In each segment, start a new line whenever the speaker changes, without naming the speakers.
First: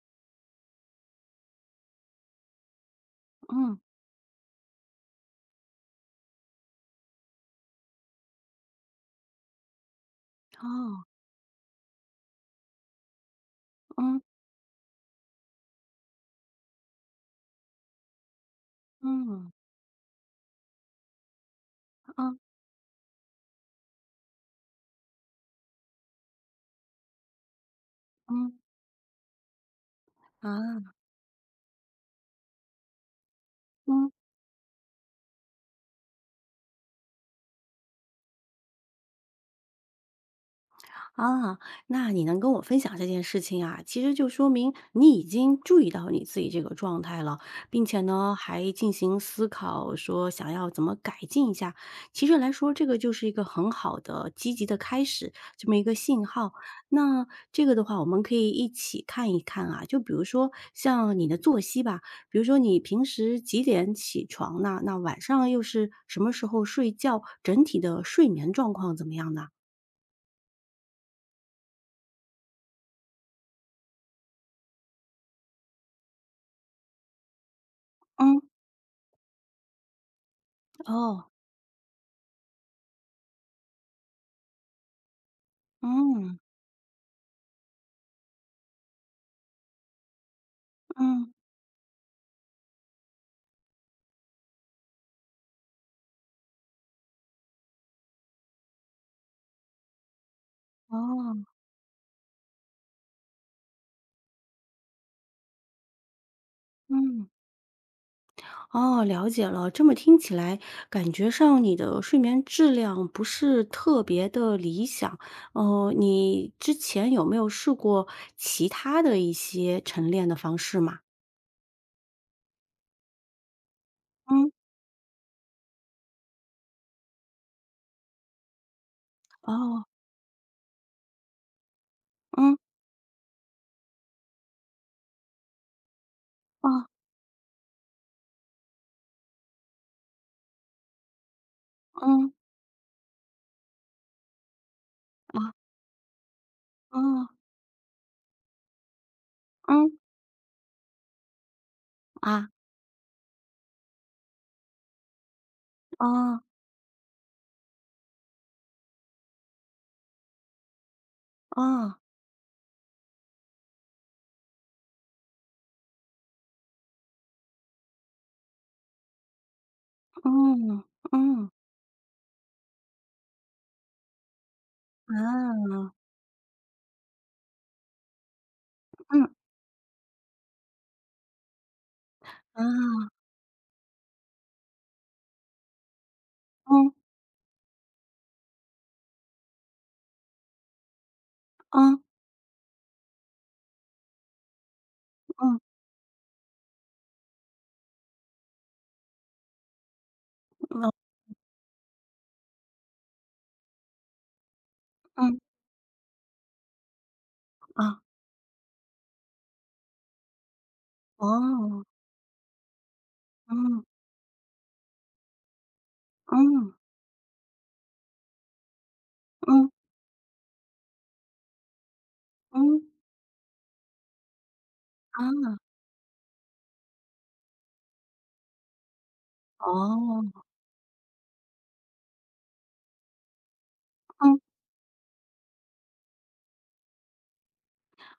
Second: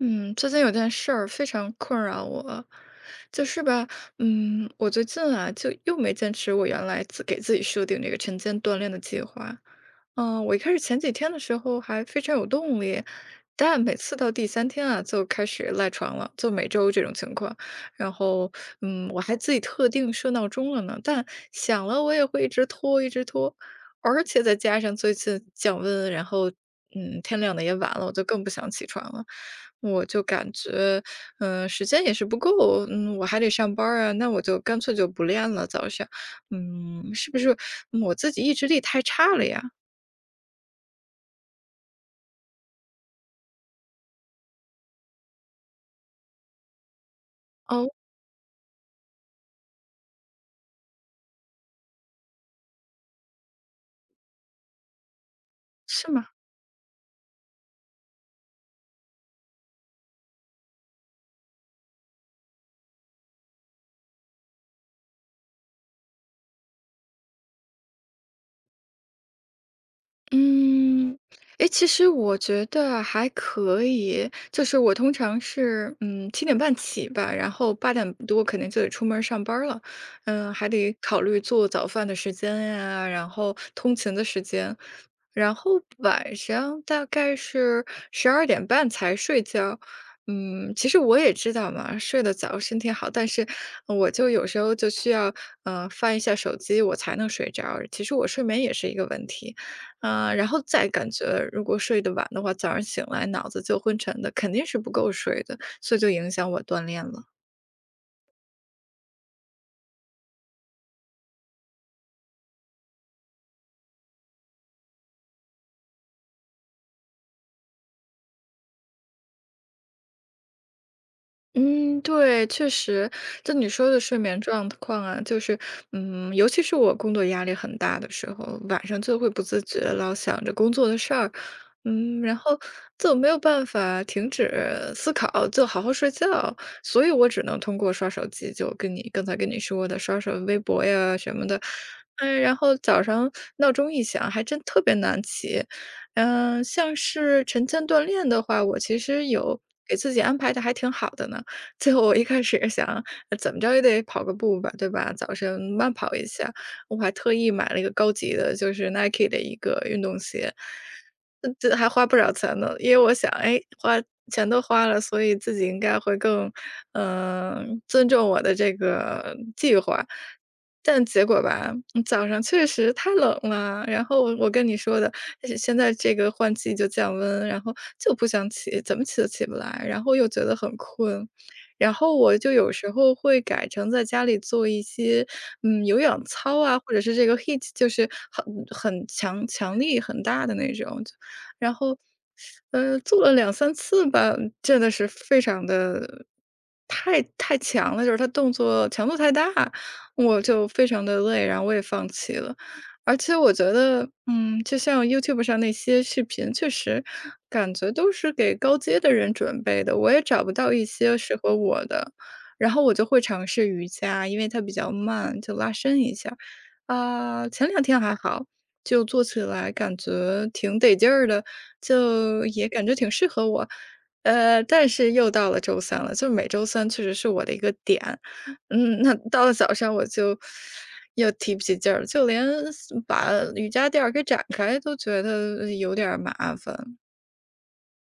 嗯，最近有件事儿非常困扰我，就是
嗯，
吧，我最近啊，就又没坚持我原来自给自己设定这个晨间锻炼的计划。我一开始前
好，
几天的时候还非常有动力，但每次
嗯
到第三天啊，就开始赖床了，就每周这种情况。然后，我还
嗯，
自己特定设闹钟了呢，但想了我也
嗯
会一直拖，一直拖，而且再加上最近降温，然后，天亮的也晚了，我就更不
嗯，
想起床了。我就感
啊，
觉，时间也是不够，我还得上班儿
嗯。
啊，那我就干脆就不练了。早上，是不是我自己意志力太差了呀？
啊，那你能跟我分享这件事情啊，其实就说明你已经注意到你自己这个状态了，并
哦，
且呢，还进行思考，说想要怎么改进一下。其实来说，这个就是一个很好的、积极的开始，这么一个
是
信
吗？
号。那这个的话，我们可以一起看一看啊，就比如说像你的作息吧，比如说你平时几点起床呢？那晚上又是什么时候睡觉？整体的睡眠状况怎么样呢？
嗯，诶，其实我觉得还可以，就是我通常是，7点半起吧，然后八点
嗯，
多肯定就得出门儿上班儿了，还得考
哦，
虑做早饭的时间呀，然后通勤的时间，然后晚
嗯，
上大概是12点半才睡觉。其实我
嗯，
也知道嘛，睡得早身体好，但是我就有时候就需要，翻一下手机，我才能睡着。其实我睡眠也是一个问题，啊，然后再感
哦，
觉如果睡得晚的话，早上醒来脑子就昏沉的，肯定是不够睡的，所以就影响我锻炼了。
嗯，哦，了解了。这么听起来，感觉上你的睡眠质量不是特别的理想。哦，你之前有没有试过其他的一些晨练的方式吗？
嗯，对，确实，就你说的睡眠
嗯，
状况啊，就是，尤其是我工作压力很大的时候，晚上就会不自觉
哦，
地老想着工作的事儿，然
嗯，
后就没有办法停止思考，就好好睡觉，
哦，
所以我只能通过刷手机，就跟你刚才跟你说的，刷刷微博呀什么的，
嗯，
然后早上闹钟一响，还真特别难
啊，
起，像
哦，
是晨间锻炼的话，我其实有给
嗯，
自己安排的还挺好的呢。最后我一开
啊，
始想，怎么着也得跑个步吧，对吧？早晨慢跑一
哦，
下，我还特意买了一个高级的，就是 Nike 的一个运动鞋，这还
哦，
花不少钱呢。因为我想，哎，花钱都花了，所以自己应该会更，尊重我的这个计划。
嗯，
但结果
嗯，
吧，早上确实太冷了。然后我跟你说的，
啊，
现在这个换季就降温，然后就不想起，怎么起都
嗯，
起不来，然后又觉得很困。然后我就
啊，
有时候会改成在家里做一些，有氧操啊，或者是这个 HIIT，就是很强力很大的那种。就然后
嗯，
呃，做了2、3次吧，真的是非
嗯，嗯，
常的太强了，就是他动作强度太大，我就非
哦
常的累，然后我也放弃了。而且我觉得，就像
嗯，
YouTube 上那些视频，确实感觉
啊，
都是给高阶的人准备的，我也找不到一些适合
哦，
我的。然后我就会尝试
嗯，
瑜伽，因为它比较慢，就拉伸一下。
嗯。
啊，前两天还好，就做起
嗯
来感觉挺得劲儿的，就也
嗯，
感觉挺适合我。但是又
啊，
到了周三了，就每周三确实是我的一个点。那到了早上我
哦，
就又提不起劲儿，就连把瑜伽垫儿给
嗯，
展开都觉得有点儿麻烦。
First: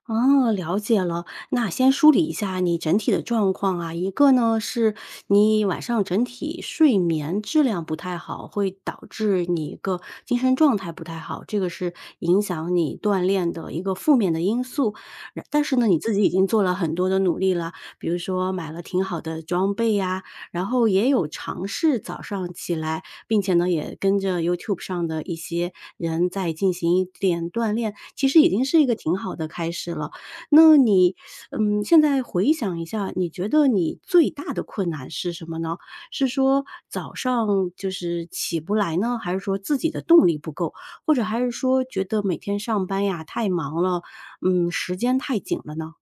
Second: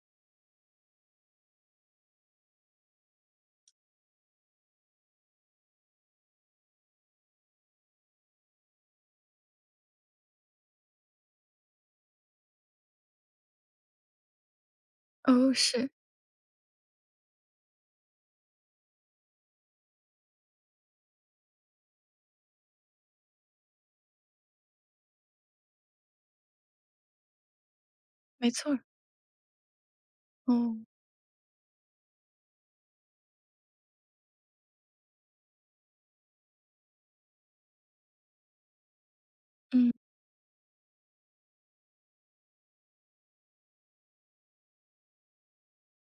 哦，了解了。那先梳理一下你整体的状况啊，一个呢是你晚上整体睡眠质量不太好，会导致你一个精神状态不太好，这个是影响你锻炼的一个负面的因素。然
哦，
但是呢，
是，
你自己已经做了很多的努力了，比如说买了挺好的装备呀，然后也有尝试早上起来，并且呢，也跟着 YouTube 上的一些人在进行一点锻炼，其实已
没
经
错儿
是一个挺好的开始了。
哦，
那你，嗯，现在回想一下，你觉得你最大的困难是什么呢？是说早上就是起不来呢，还是说自己
嗯。
的动力不够，或者还是说觉得每天上班呀太忙了，嗯，时间太紧了呢？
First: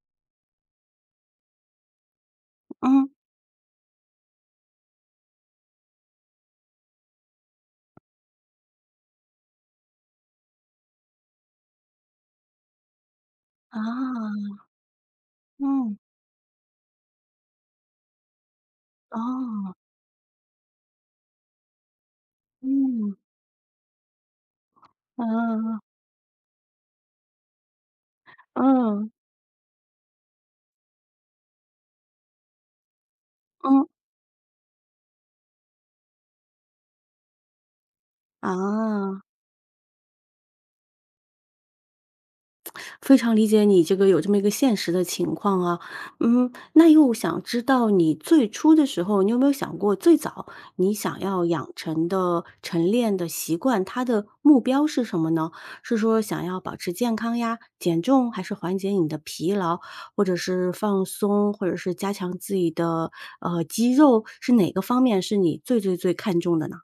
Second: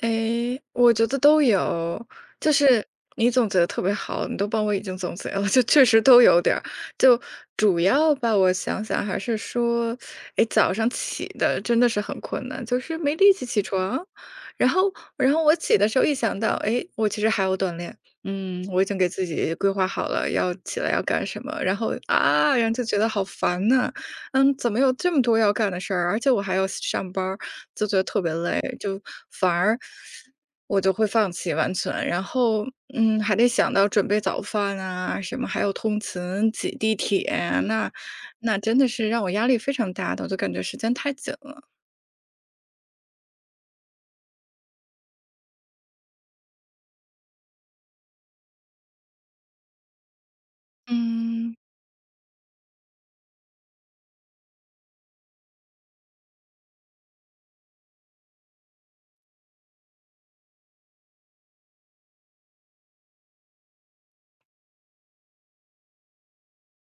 诶，我觉得都有，就是
嗯。
你总结的特别好，你都帮我已经总结了，就确实都有点儿。就主要吧，我想想还是说，诶，早上起的真的是很困难，就是没力气起床。
啊，
然后，然后我起的
嗯，
时候一想到，诶，我其实还要锻炼，我已经给
哦，
自己规
哦
划好了要起来要干什么，然后就觉得
嗯，
好烦呐，怎么有这么多要干的
嗯。
事儿，而且我还要上班儿。就觉得特别累，就
嗯，
反而我就会放弃完全。然后，还得想
嗯，
到准备早饭啊，什么还有通勤、挤地铁啊，那真的是
啊，
让我压力非常大的，我就感觉时间太紧了。
非常理解你这个有这么一个现实的情况啊。嗯，那又想知道你最初的时候，你有没有想过最早你想要
嗯。
养成的晨练的习惯，它的目标是什么呢？是说想要保持健康呀、减重，还是缓解你的疲劳，或者是放松，或者是加强自己的肌肉，是哪个方面是你最最最看重的呢？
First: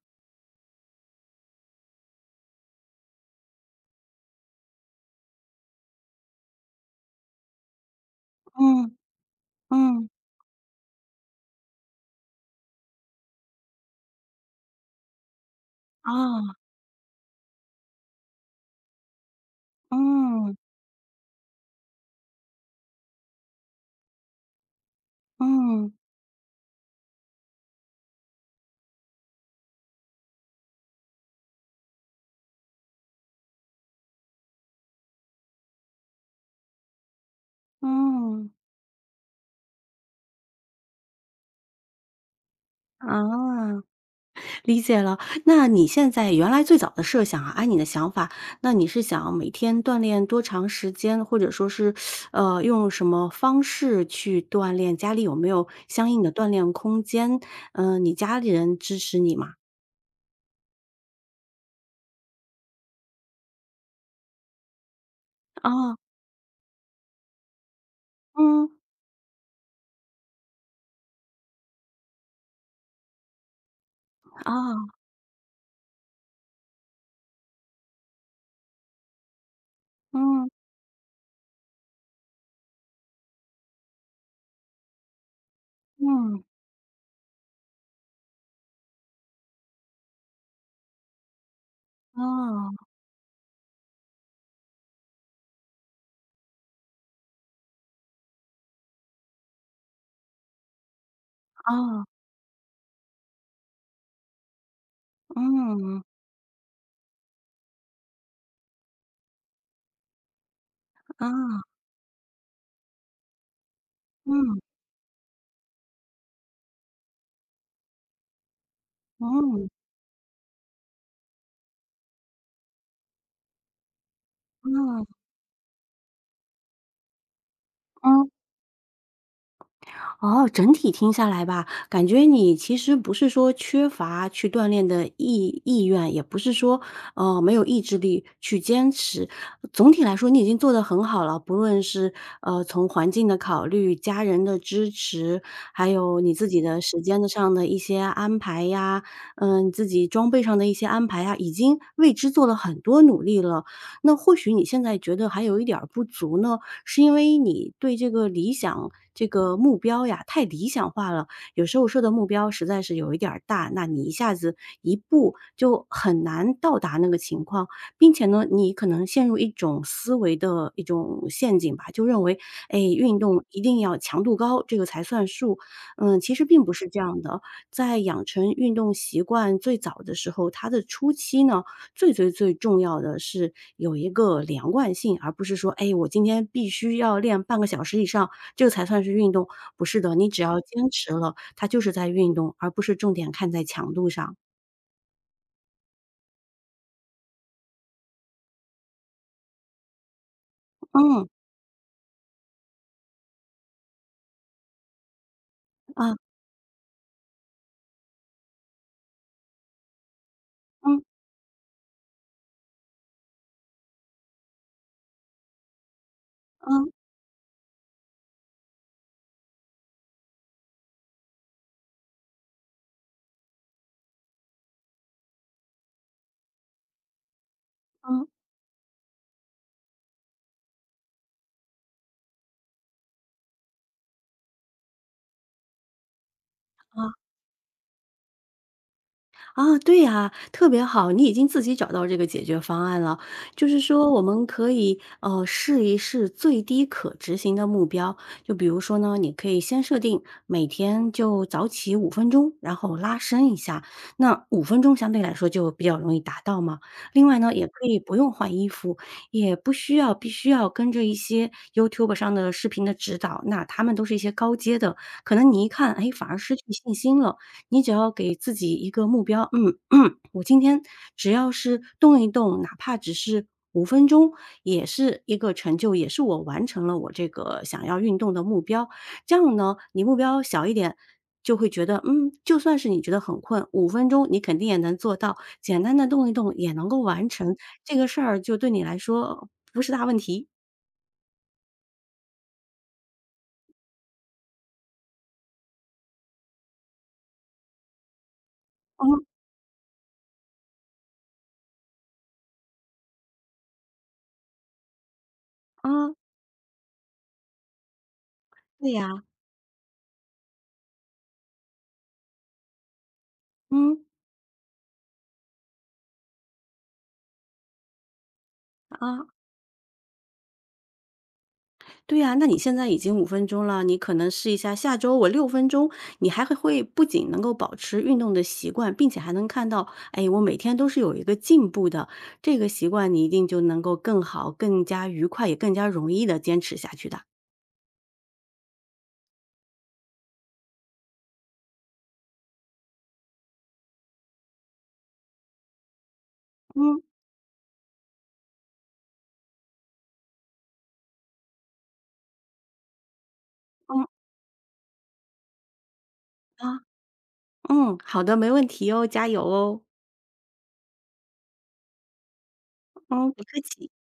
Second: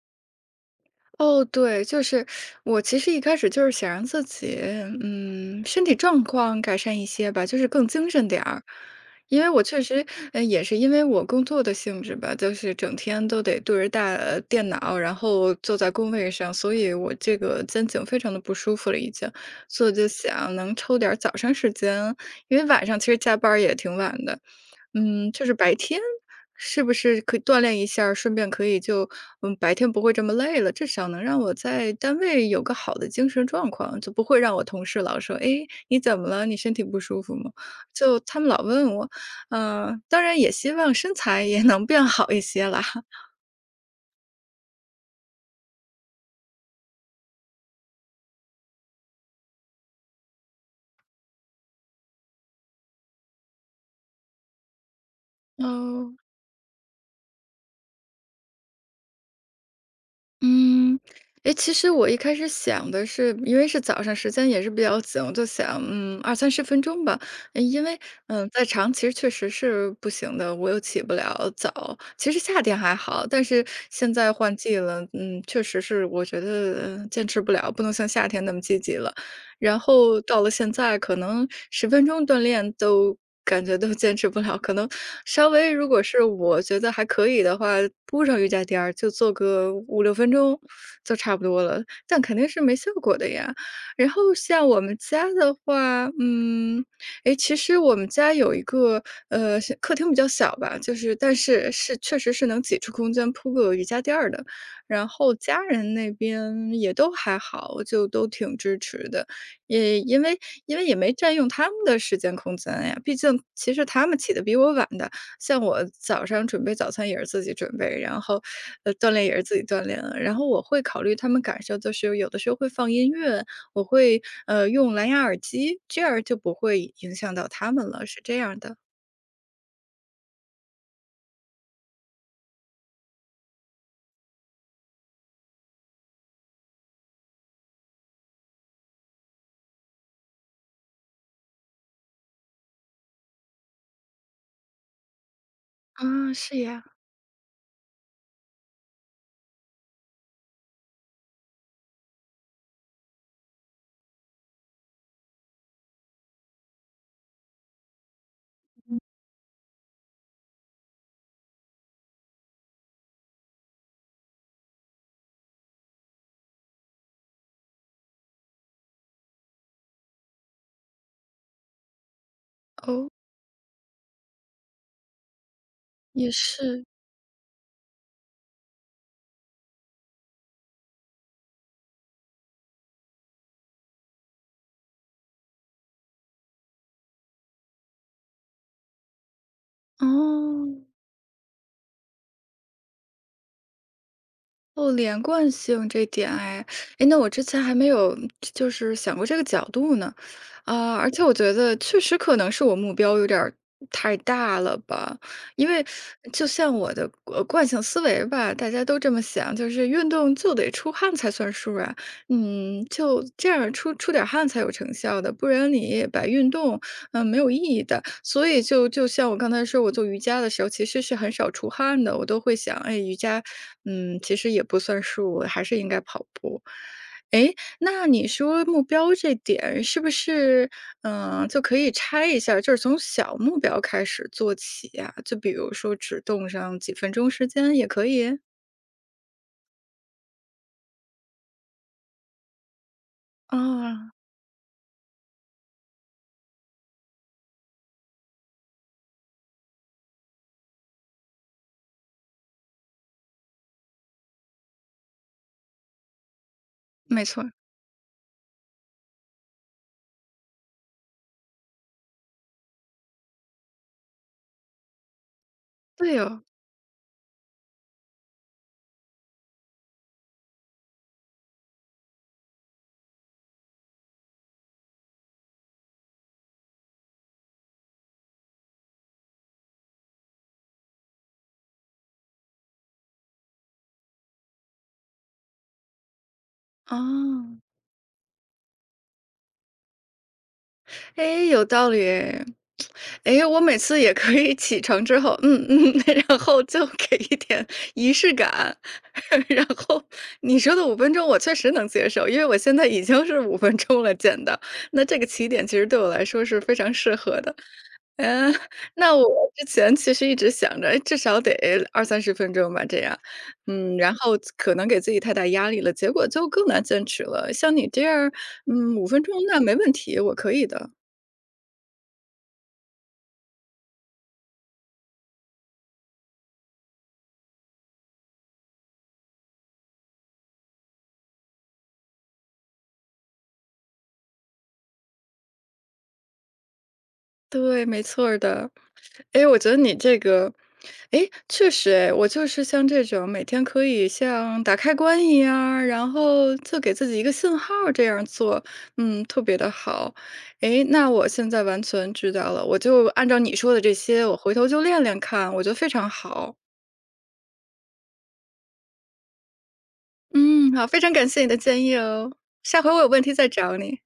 哦，对，就是我其实一开始就是想让自己，身体状况改善一些吧，就是更精神点儿。
嗯，
因为我确实，
嗯，
也是因为我工作的性质吧，就是整天都得对着大电脑，然后坐在工位上，
啊，
所以我这个肩颈非常的不舒服了已经。所以我就想
嗯，
能抽点儿早上时间，因为晚上其实加班儿也挺晚的，就是白
嗯。
天是不是可以锻炼一下儿顺便可以就白天不会这么累了，至少能让我在单位有个好的精神状况，就不会让我同事老说："诶，你怎么了？你身体不舒服吗？"就他们
嗯，
老问我，当然也希望身材也能变好一些啦。
啊，理解了。那你现在原来最早的设想啊，按你的想法，那你是想每天锻炼多长时间，或者说是，用什么方式去锻炼？家里有没有相
哦。
应的锻炼空间？嗯、你家里人支持你吗？
嗯，诶，其实我一开始想的是，因为是早上时间也是比较紧，我就想，
哦，
二三十分钟吧。诶因为，再
嗯，
长其实确实是不行的，我又起不了早。其实夏天还好，但是现在换季
哦，
了，确实是我觉得坚持不了，不能像夏天那么积极了。然后到
嗯，
了现在，可能十分钟锻炼都感觉都坚持不了，可能稍微如果是
嗯，
我觉得还可以的话，铺上瑜伽垫儿就做个5、6分钟就差不多了，但肯定是
哦，
没效果的呀。然后像我们家的话，诶，其实我们家有一个，客厅比较小吧，就是但是是
哦，
确实是能挤出空间铺个瑜伽垫儿的，然后家人
嗯，
那边也都还好，就都挺支持的。也因为也没占用
啊，
他们的时间空间呀，毕竟其实他们起的比
嗯，
我晚的。像我早上准备早餐也是自己准备，然后，锻炼也是自己
嗯，嗯，
锻炼啊。然后我会考虑他们感受，就是有的时候会放音乐，我会，用蓝牙耳机，这样就不会影响到他们了，是
嗯。
这样的。
哦，整体听下来吧，感觉你其实不是说缺乏去锻炼的意愿，也不是说，没有意志力去坚持。总体来说，你已经做得很好了，不论是从环境的考虑、家人的支持，还有你
啊，
自
是
己的
呀，
时间的上的一些安排呀，嗯、自己装备上的一些安排呀，已经为之做了很多努力了。那或许你现在觉得还有一点儿不足呢，是因为你对这个理想、这个目标呀太理想化了。有时候设的目标实在是有一点儿大，那你一下子一步就很难到达那个情况，并且呢，你可能陷入一种思维的一种陷阱吧，就认为，哎，
哦，
运动一定要强度高，这个才算数。嗯，
也
其实并不
是，
是这样的，在养成运动习惯最早的时候，它的初期呢，最最最重要的是有一个连贯性，而不是说，哎，我今天必须要练半个小时以上，这个才算是运动。不是的，你只要
哦。
坚持了，它就是在运动，而不是重点看在强度上。
哦，连贯性这点哎，哎，那我之前还没有就是想过这个角度呢，啊、而且
嗯，
我觉得确实可能是我目标有点儿太大了吧，因为
啊，
就像我的惯性思维吧，大家都这么想，就是运动就得出
嗯
汗才算数啊，就这样出点儿汗才有成效的，不然你把运动
嗯
没有意义的。所以就像我刚才说，我做瑜伽的时候其实是很少出汗的，我都会想，哎，瑜伽，其实也不算数，还是应该跑步。哎，那
嗯
你
嗯。
说目标这点是不是，就可以拆一下，就是从小目标开始做起呀？就比如说只动上几分钟时间也可以？
啊，对呀，特别好，你已经自己找到这个解决方案了。就是说
啊，
我们可以，试一试最低可执行的目标。就比如说呢，你可以先设定每天就早起五分钟，然后拉伸一下，那五分钟相对来说就比较容易达到嘛。
没
另外
错，
呢，也可以不用换衣服，也不需要必须要跟着一些 YouTube 上的视频的指导，那他们都是一些高阶的，可能你一看，哎，
对
反而
哦，
失去信心了。你只要给自己一个目标，嗯，我今天只要是动一动，哪怕只是五分钟，也是一个成就，也是我完成了我这个想要运动的目标。这样呢，你目标小一点，就会觉得，嗯，就算是你觉得很困，五分钟你肯定也能做到，简单的动一动也能够完成
啊。
这个事儿，就对你来说不是大问题。
诶，有道理诶。诶我每次也可以起床之后，然后就给一点仪式感。
嗯
然后你说的5分钟我确实能接受，因为我现在已经是五分钟了见到，那这个起点其实对我
啊，
来说是非常适合的。嗯，
对
那
呀，
我之前其实一直想着，诶至少得二三十分钟吧这样。
嗯
然后可能给自己太大压力了，结果就更难坚持了。像你这样五分
啊。
钟那没问题，我可以的。
对呀，那你现在已经五分钟了，你可能试一下下周我6分钟，你还会不仅能够保持运动的习惯，并且还能看到，哎，我每天都是有一个进步的，这个习惯你一定就能够更好、更加愉快，也更加容易的坚持下去的。
对，没错儿的。哎，我觉得你这个哎，确实哎，我就是像这种每天可以像打开关一样然后就给
嗯，
自己一个信号儿这样做，特别的好。哎，那我现在完全知道了，我就按照你说的这
嗯，
些，我回头就练练看，我觉得非常好。
啊，嗯，好的，没问题哦，加油哦。
嗯，好，非常感谢你的建议哦，下回我有问
嗯，
题
不
再
客
找
气。
你。
嗯